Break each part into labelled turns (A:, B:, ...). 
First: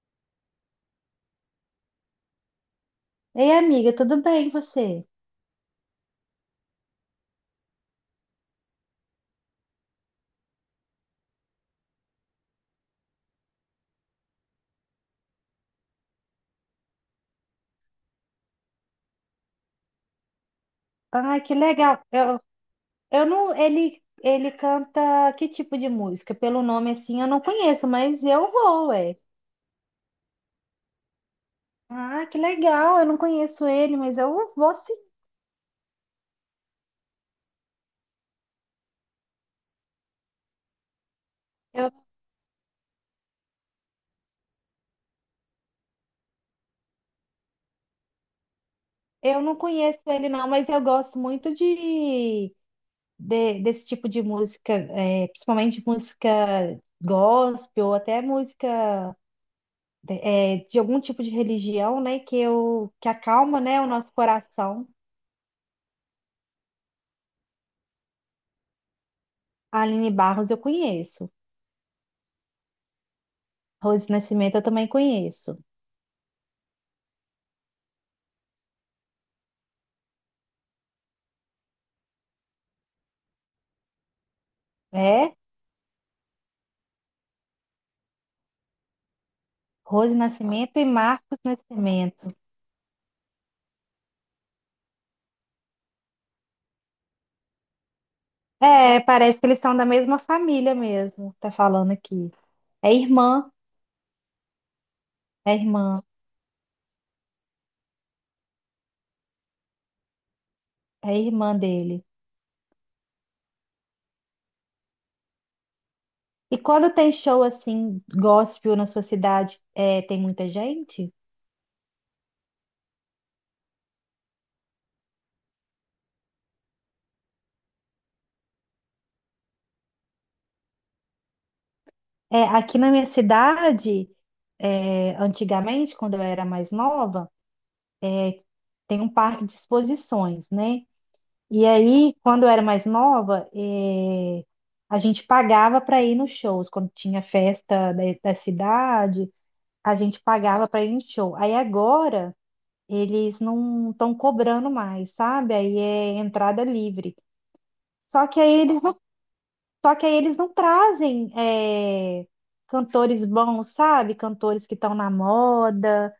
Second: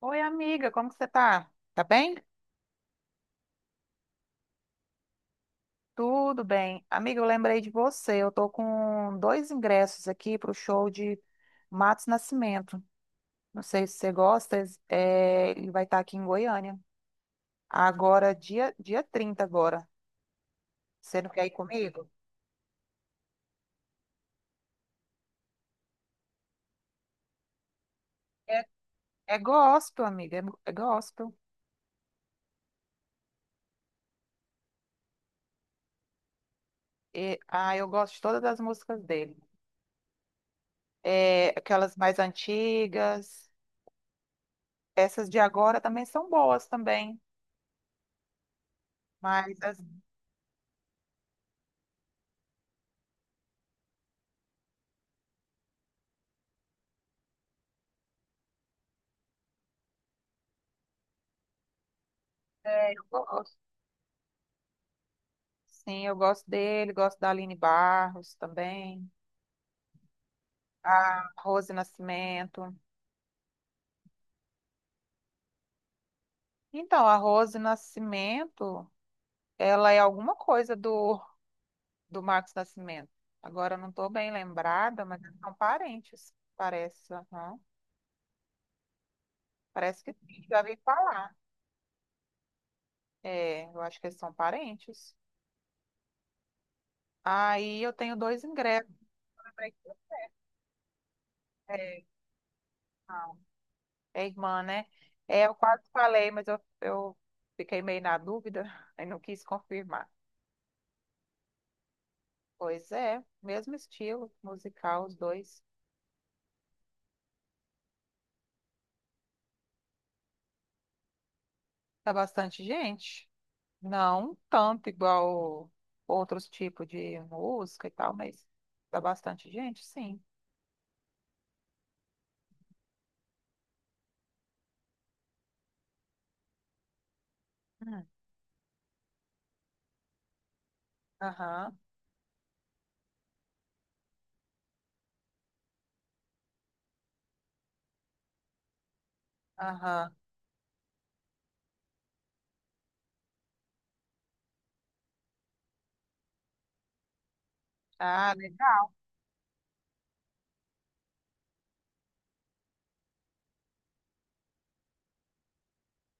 A: Oi, amiga, como que você tá? Tá bem?
B: Ei, amiga, tudo bem e você?
A: Tudo bem. Amiga, eu lembrei de você. Eu tô com dois ingressos aqui pro show de Matos Nascimento. Não sei se você gosta, é, ele vai estar aqui em Goiânia. Agora, dia 30 agora. Você não
B: Ai,
A: quer ir
B: que legal.
A: comigo?
B: Eu não, ele, canta que tipo de música? Pelo nome assim, eu não conheço, mas eu
A: É,
B: vou, ué.
A: é, gospel, amiga, é gospel.
B: Ah, que legal. Eu não conheço ele, mas eu vou sim.
A: E, ah, eu gosto de todas as músicas dele. É,
B: Eu,
A: aquelas mais antigas, essas de agora também são boas também.
B: eu não
A: Mas as,
B: conheço ele não, mas eu gosto muito de, desse tipo de música, principalmente música gospel ou até música de algum tipo de religião, né?
A: é, eu
B: Que
A: gosto.
B: acalma, né, o nosso coração.
A: Sim, eu gosto dele, gosto da Aline Barros também,
B: A Aline Barros eu
A: a
B: conheço.
A: Rose Nascimento.
B: Rose Nascimento eu também conheço.
A: Então, a Rose Nascimento, ela é alguma coisa do Marcos Nascimento. Agora, eu não estou bem lembrada, mas
B: É?
A: eles são parentes, parece. Aham. Parece que
B: Rose
A: sim, já vi
B: Nascimento e
A: falar.
B: Marcos Nascimento.
A: É, eu acho que eles são parentes. Aí eu tenho dois ingressos.
B: É, parece que eles são da mesma família mesmo, tá falando
A: É,
B: aqui. É
A: não,
B: irmã,
A: é irmã, né? É,
B: é
A: eu quase
B: irmã,
A: falei, mas eu fiquei meio na dúvida e não quis confirmar.
B: é irmã dele.
A: Pois é, mesmo estilo musical, os dois.
B: E quando tem show assim, gospel na sua cidade, é, tem muita gente?
A: Tá bastante gente. Não tanto igual outros tipos de música e tal, mas tá bastante gente, sim.
B: É, aqui na minha cidade, antigamente, quando eu era mais nova,
A: Hum.
B: tem um parque de exposições, né? E
A: Aham,
B: aí, quando eu era mais nova, a gente pagava para ir nos shows. Quando tinha festa da, da cidade, a
A: aham.
B: gente pagava para ir no show. Aí agora, eles não estão cobrando mais, sabe? Aí é entrada livre. Só
A: Ah,
B: que aí eles
A: legal.
B: não, só que aí eles não trazem, eh, cantores bons, sabe? Cantores que estão na moda,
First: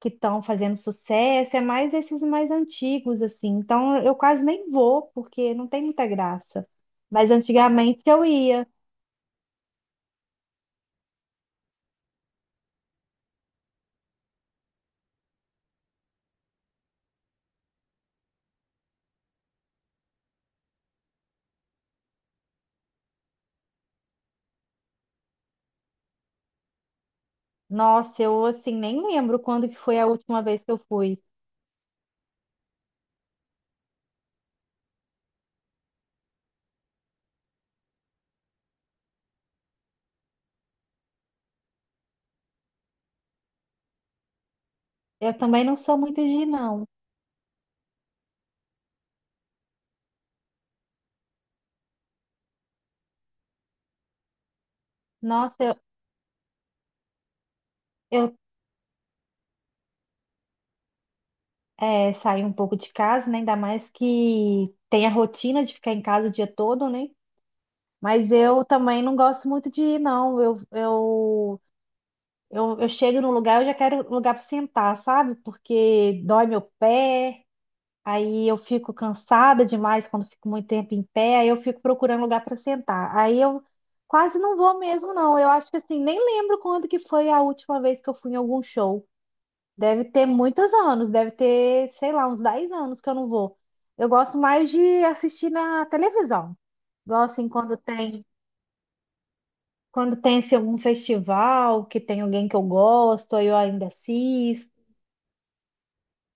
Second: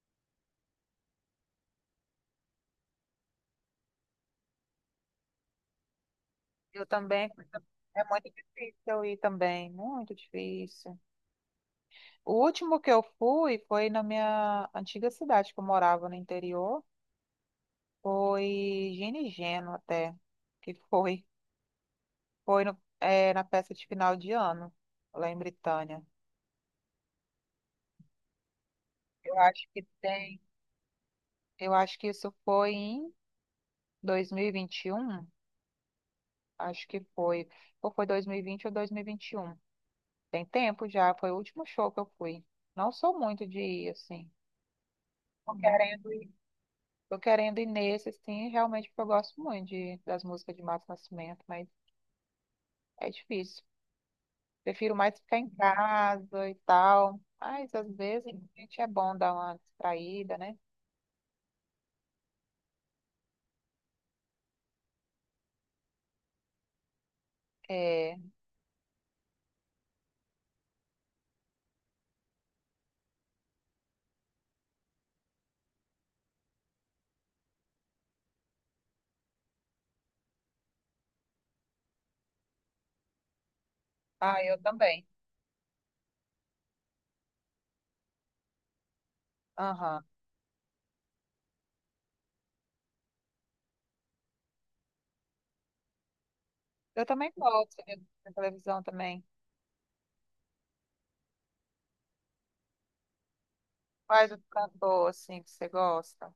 B: que estão fazendo sucesso, é mais esses mais antigos, assim. Então eu quase nem vou, porque não tem muita graça.
A: Eu também.
B: Mas antigamente
A: É
B: eu
A: muito
B: ia.
A: difícil eu ir também, muito difícil. O último que eu fui foi na minha antiga cidade que eu morava no interior. Foi Gini Geno até, que foi. Foi na peça de final de ano, lá em Britânia.
B: Nossa, eu assim nem
A: Eu
B: lembro
A: acho
B: quando que
A: que
B: foi a
A: tem.
B: última vez que eu fui.
A: Eu acho que isso foi em 2021. Acho que foi. Ou foi 2020 ou 2021. Tem tempo já, foi o último show que eu fui. Não sou muito de ir, assim.
B: Eu
A: Tô
B: também não sou
A: querendo
B: muito de
A: ir.
B: ir, não.
A: Tô querendo ir nesse, assim, realmente, porque eu gosto muito das músicas de Mato Nascimento, mas é difícil. Prefiro mais ficar em
B: Nossa, eu,
A: casa e tal. Mas às vezes
B: eu
A: a gente é bom dar uma distraída, né?
B: é, saí um pouco de casa, né? Ainda mais que tem a rotina de ficar em casa o dia todo, né?
A: É.
B: Mas eu também não gosto muito de ir, não. Eu chego num lugar, eu já quero um lugar para sentar, sabe? Porque dói meu pé, aí eu fico cansada demais quando fico muito tempo em pé, aí eu fico procurando lugar para sentar. Aí eu quase
A: Ah,
B: não
A: eu
B: vou
A: também.
B: mesmo, não. Eu acho que assim, nem lembro quando que foi a última vez que eu fui em algum show.
A: Aham.
B: Deve ter muitos anos, deve ter, sei lá, uns 10 anos que eu não vou. Eu gosto mais de assistir na televisão.
A: Eu também
B: Gosto assim
A: gosto
B: quando
A: de
B: tem.
A: de televisão também.
B: Quando tem assim, algum festival que tem alguém que eu gosto, aí eu ainda
A: Quais o
B: assisto.
A: cantor, assim, que você gosta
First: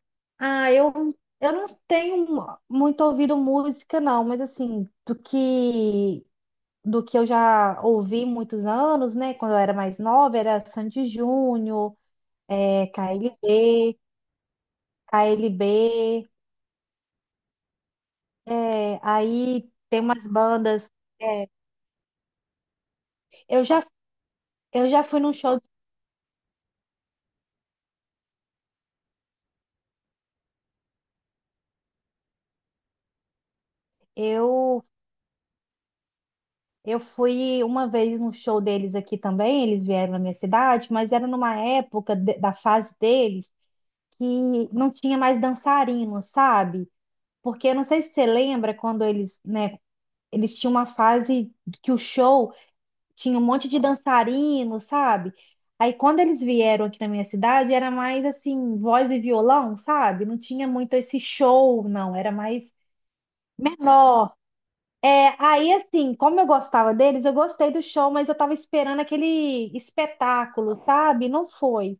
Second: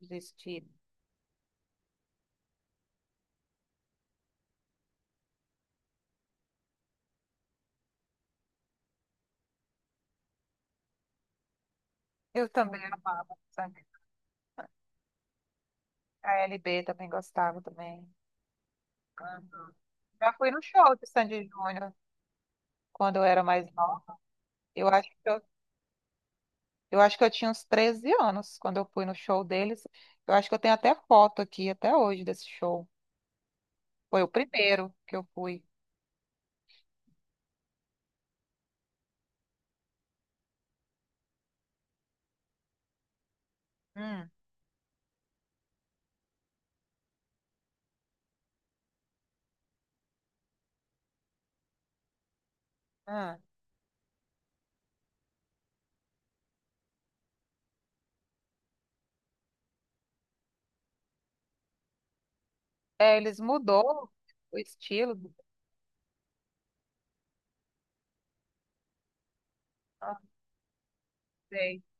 A: de estilo?
B: Ah, eu não tenho muito ouvido música, não, mas assim, do que eu já ouvi muitos anos, né? Quando eu era mais nova, era Sandy Júnior,
A: Eu também amava, sabe?
B: KLB, KLB,
A: ALB também gostava também.
B: é, aí
A: Aham.
B: tem umas
A: Já fui no
B: bandas.
A: show de
B: é,
A: Sandy Júnior quando eu era
B: eu
A: mais
B: já,
A: nova.
B: eu
A: Eu
B: já
A: acho
B: fui
A: que
B: num
A: eu,
B: show,
A: eu acho que eu tinha uns 13 anos quando eu fui no show deles. Eu acho que eu tenho até foto aqui até hoje desse show. Foi o
B: eu,
A: primeiro que eu fui.
B: eu fui uma vez num show deles aqui também, eles vieram na minha cidade, mas era numa época da fase deles que
A: Hum,
B: não tinha mais dançarino, sabe? Porque eu não sei se você lembra quando eles, né, eles tinham uma fase que o show tinha
A: hum.
B: um monte de dançarino, sabe? Aí quando eles vieram aqui na minha cidade, era mais assim, voz e violão, sabe? Não tinha muito esse show, não, era mais
A: É, eles mudou
B: menor.
A: o estilo.
B: É, aí assim, como eu gostava deles, eu gostei do show, mas eu tava esperando aquele
A: Ah,
B: espetáculo, sabe? Não
A: sei.
B: foi.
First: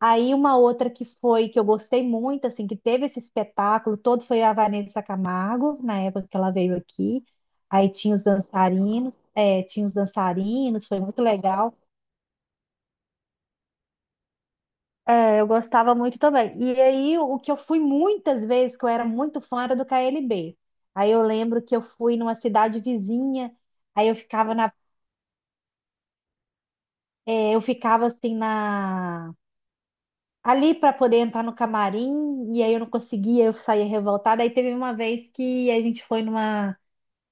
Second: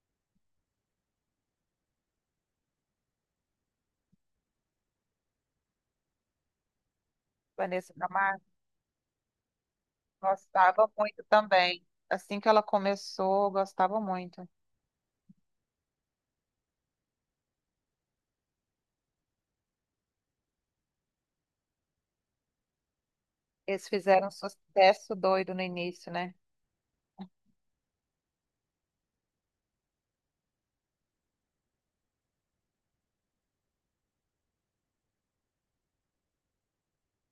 B: Aí uma outra que foi, que eu gostei muito, assim, que teve esse espetáculo todo foi a Vanessa Camargo, na época que ela veio aqui. Aí
A: Vanessa
B: tinha os
A: Camargo,
B: dançarinos, tinha os dançarinos,
A: gostava
B: foi
A: muito
B: muito legal.
A: também. Assim que ela começou, gostava muito.
B: É, eu gostava muito também. E aí o que eu fui muitas vezes, que eu era muito fã, era do KLB. Aí eu lembro que eu fui numa cidade vizinha,
A: Eles
B: aí eu
A: fizeram um
B: ficava na,
A: sucesso doido no início, né?
B: eu ficava assim na ali para poder entrar no camarim, e aí eu não conseguia, eu saía revoltada. Aí teve uma vez que a gente foi numa,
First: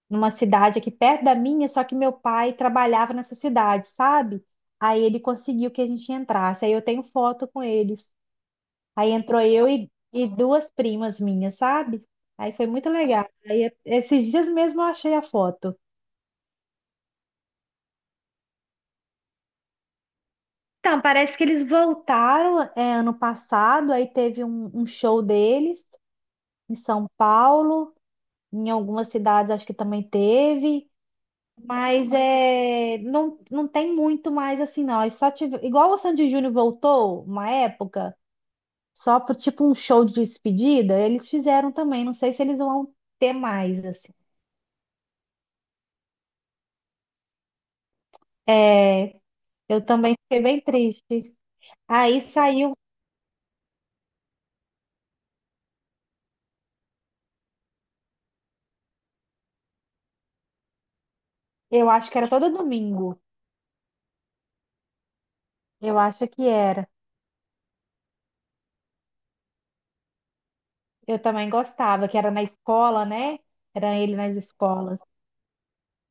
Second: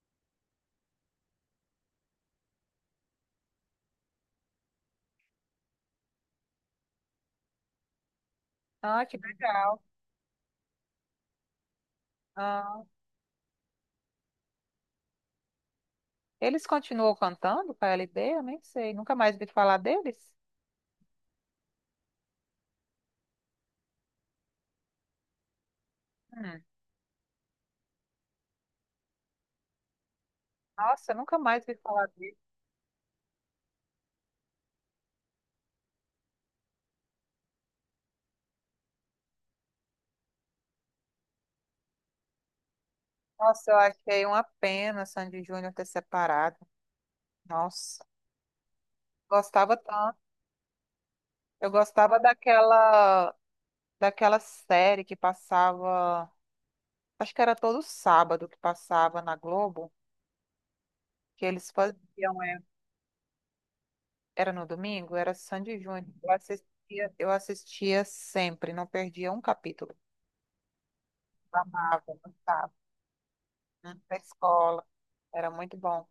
B: numa cidade aqui perto da minha, só que meu pai trabalhava nessa cidade, sabe? Aí ele conseguiu que a gente entrasse. Aí eu tenho foto com eles.
A: Ah,
B: Aí
A: que
B: entrou eu
A: legal.
B: e duas primas minhas, sabe? Aí foi
A: Ah,
B: muito legal. Aí esses dias mesmo eu achei a foto.
A: eles continuam cantando com a LB? Eu nem sei. Nunca mais vi falar deles?
B: Então, parece que eles voltaram, é, ano passado, aí teve um show deles
A: Hum.
B: em São Paulo. Em algumas cidades acho que também teve,
A: Nossa, eu nunca mais vi falar
B: mas
A: deles.
B: é, não, não tem muito mais assim, não. Eles só tive, igual o Sandy Júnior voltou uma época, só por tipo um show de despedida, eles fizeram também. Não sei se eles vão ter
A: Nossa, eu
B: mais, assim.
A: achei uma pena Sandy Júnior ter separado. Nossa,
B: É,
A: gostava
B: eu também
A: tanto.
B: fiquei bem triste.
A: Eu gostava
B: Aí saiu,
A: daquela série que passava. Acho que era todo sábado que passava na Globo que eles
B: eu acho que era
A: faziam,
B: todo
A: é,
B: domingo.
A: era no domingo, era Sandy
B: Eu
A: Júnior.
B: acho
A: Eu
B: que era.
A: assistia, eu assistia sempre, não perdia um capítulo.
B: Eu também
A: Eu
B: gostava,
A: amava,
B: que era na
A: gostava,
B: escola, né? Era
A: né? Da
B: ele nas
A: escola,
B: escolas.
A: era muito bom.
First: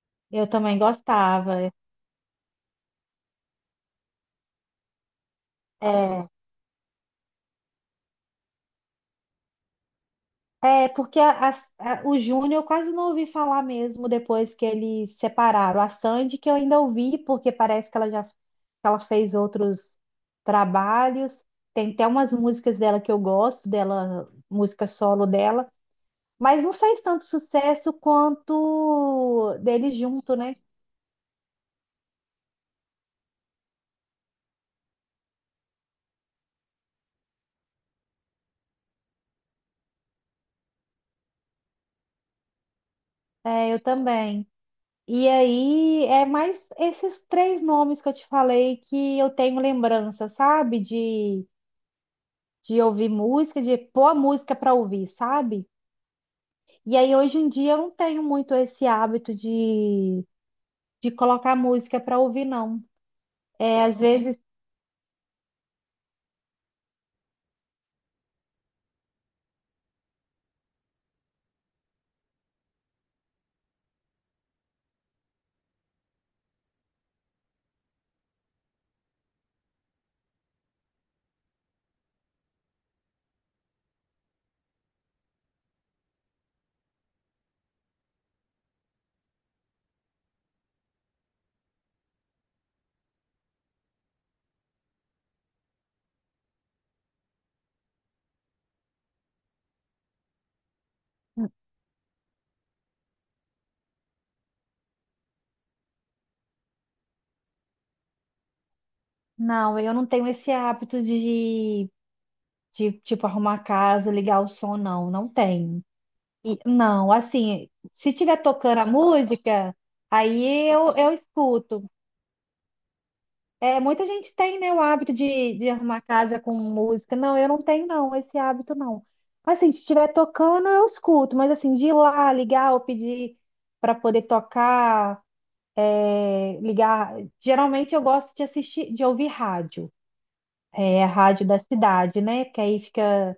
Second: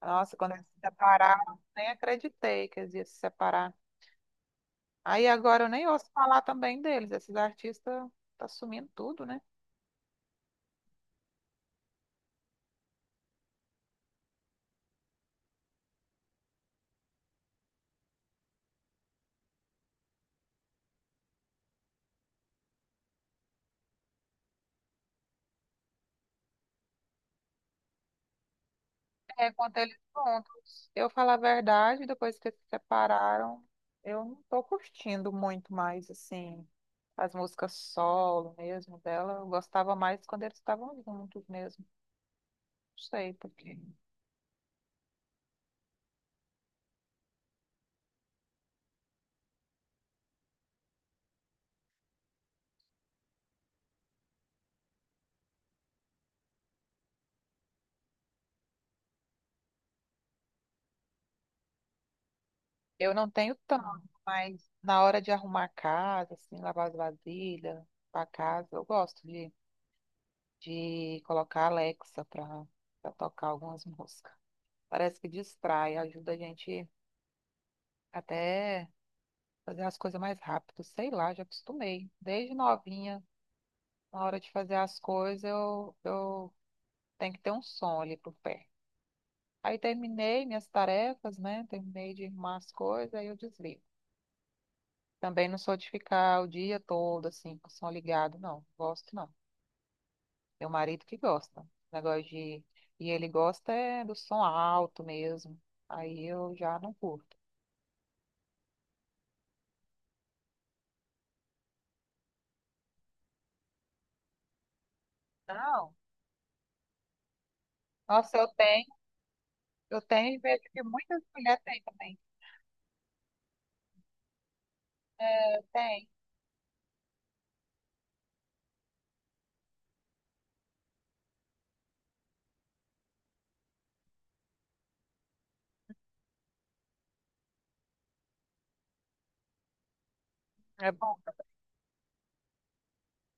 A: Nossa,
B: Eu
A: quando eles
B: também
A: se separaram,
B: gostava.
A: nem acreditei que eles iam se separar. Aí agora eu nem ouço
B: É.
A: falar também deles, esses artistas tá sumindo tudo, né?
B: É porque o Júnior eu quase não ouvi falar mesmo depois que eles separaram. A Sandy que eu ainda ouvi, porque parece que ela já que ela fez outros trabalhos. Tem até umas músicas dela que eu gosto, dela, música solo dela, mas não fez tanto sucesso
A: É,
B: quanto
A: quando
B: deles
A: eles
B: junto, né?
A: juntos. Eu falo a verdade, depois que eles se separaram, eu não tô curtindo muito mais, assim, as músicas solo mesmo dela. Eu gostava mais quando eles estavam juntos mesmo. Não sei
B: É,
A: porque.
B: eu também. E aí é mais esses três nomes que eu te falei que eu tenho lembrança, sabe? De ouvir música, de pôr a música para ouvir, sabe? E aí hoje em dia eu não tenho muito esse hábito de colocar música para ouvir, não.
A: Eu não tenho
B: É, às
A: tanto,
B: vezes,
A: mas na hora de arrumar a casa, assim, lavar as vasilhas, a casa, eu gosto de colocar a Alexa pra tocar algumas músicas. Parece que distrai, ajuda a gente até fazer as coisas mais rápido, sei lá, já acostumei. Desde novinha, na hora de fazer as coisas, eu tenho que ter um som ali pro pé. Aí terminei minhas tarefas, né? Terminei de arrumar as coisas, aí eu desligo. Também não sou de ficar o dia todo assim, com o som ligado, não. Gosto não. Meu marido que gosta. Negócio de. E ele gosta é do som alto mesmo. Aí eu já não curto.
B: não, eu não tenho esse hábito de, tipo, arrumar a casa, ligar o som, não, não tenho.
A: Não.
B: E, não, assim, se
A: Nossa,
B: tiver
A: eu
B: tocando
A: tenho,
B: a música,
A: eu tenho e
B: aí
A: vejo que
B: eu
A: muitas mulheres têm
B: escuto.
A: também.
B: É, muita gente tem, né, o hábito
A: É,
B: de arrumar
A: tem.
B: casa com música. Não, eu não tenho, não, esse hábito não. Assim, se estiver tocando, eu escuto, mas assim, de ir lá, ligar ou pedir para poder tocar, é, ligar. Geralmente eu gosto de assistir, de ouvir rádio,
A: É
B: a
A: bom.
B: rádio da cidade, né? Que aí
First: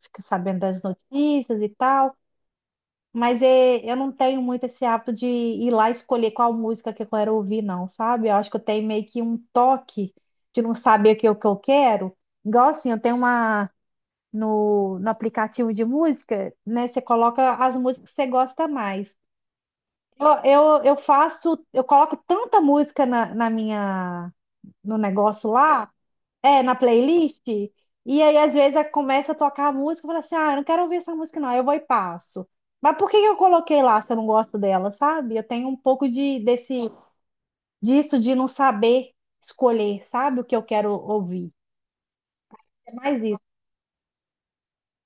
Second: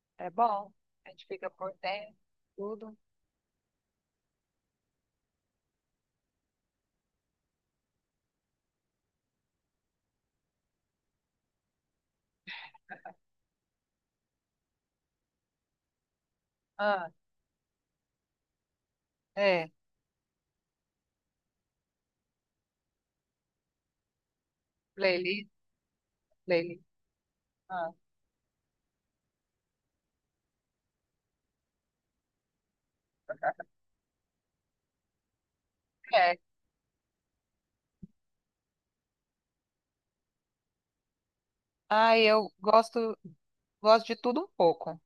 B: fica
A: É
B: sabendo
A: bom.
B: das
A: A gente fica
B: notícias e
A: por dentro,
B: tal.
A: tudo.
B: Mas é, eu não tenho muito esse hábito de ir lá escolher qual música que eu quero ouvir, não, sabe? Eu acho que eu tenho meio que um toque de não saber o que, o que eu quero. Igual assim, eu tenho uma no aplicativo de música, né? Você
A: Ah,
B: coloca as músicas que você gosta mais.
A: é.
B: Eu, eu coloco tanta música na minha, no
A: Playlist,
B: negócio lá na
A: playlist.
B: playlist.
A: Ah,
B: E aí, às vezes, começa a tocar a música e fala assim: ah, eu não quero ouvir essa música, não, eu vou e passo. Mas por que que eu coloquei lá se eu não gosto dela, sabe? Eu tenho um pouco
A: é.
B: de, desse, disso de não saber escolher, sabe, o que eu quero ouvir.
A: Ah, eu
B: É
A: gosto,
B: mais isso.
A: gosto de tudo um pouco.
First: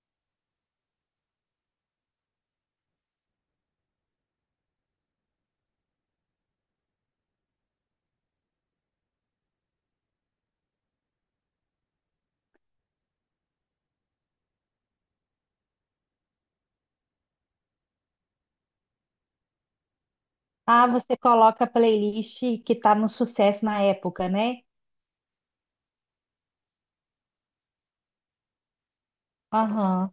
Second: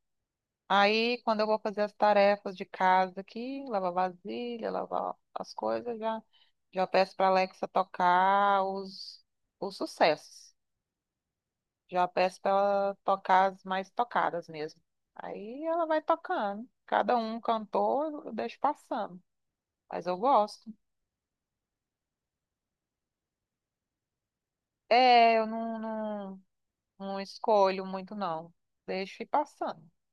A: Aí, quando eu vou fazer as tarefas de casa aqui, lavar vasilha, lavar as coisas, já, já peço para Alexa tocar os sucessos. Já peço para ela tocar as mais tocadas mesmo. Aí ela vai tocando. Cada um cantor, eu deixo passando. Mas eu gosto.
B: Ah, você coloca a playlist que tá no sucesso na época, né?
A: É, eu não, não, não escolho muito, não. Deixo ir passando.
B: Aham.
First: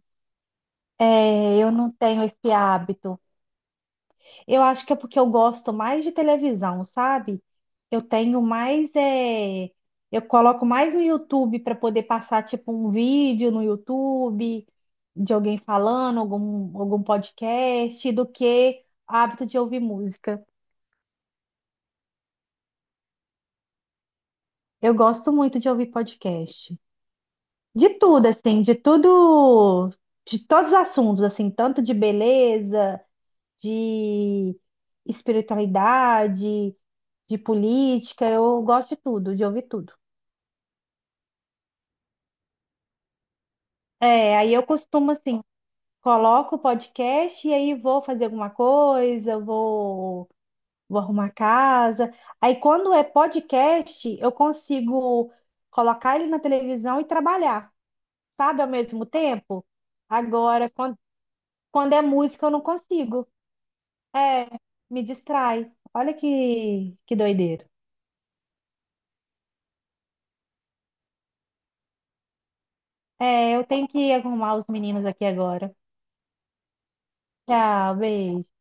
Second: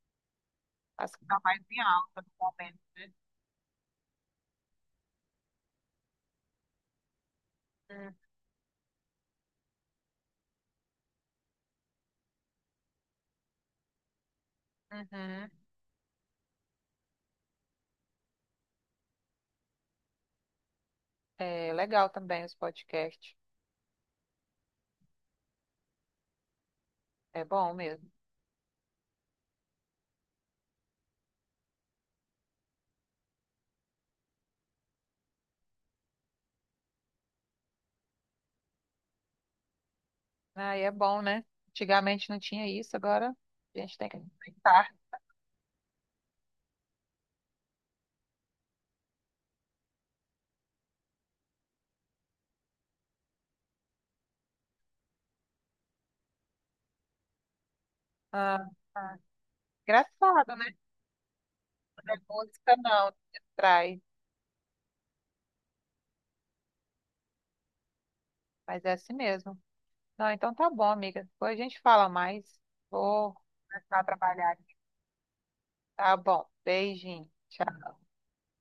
A: As que estão
B: É,
A: mais
B: eu
A: em
B: não
A: alta
B: tenho
A: no
B: esse
A: momento, né?
B: hábito. Eu acho que é porque eu gosto mais de televisão, sabe? Eu
A: Hum,
B: tenho mais, eu coloco mais no YouTube para poder passar tipo um vídeo no YouTube de
A: uhum.
B: alguém falando, algum podcast, do que hábito de ouvir música.
A: É legal também os podcasts.
B: Eu gosto muito de ouvir podcast.
A: É bom
B: De
A: mesmo.
B: tudo, assim, de tudo, de todos os assuntos, assim, tanto de beleza, de espiritualidade, de política, eu gosto de tudo, de ouvir tudo.
A: Aí é bom, né? Antigamente não tinha isso, agora a gente tem que
B: É, aí eu
A: aceitar.
B: costumo assim, coloco o podcast e aí vou fazer alguma coisa, vou arrumar a casa. Aí quando é podcast, eu consigo colocar ele na televisão e trabalhar,
A: Ah,
B: sabe, ao mesmo
A: ah.
B: tempo.
A: Engraçado, né?
B: Agora, quando é
A: É
B: música, eu não
A: música não,
B: consigo.
A: trai.
B: É, me distrai. Olha que doideira.
A: Mas é assim mesmo. Não, então tá bom, amiga. Depois a gente fala mais. Vou
B: É, eu tenho
A: começar a
B: que
A: trabalhar
B: arrumar os
A: aqui.
B: meninos aqui agora.
A: Tá bom. Beijinho.
B: Tchau,
A: Tchau.
B: beijo.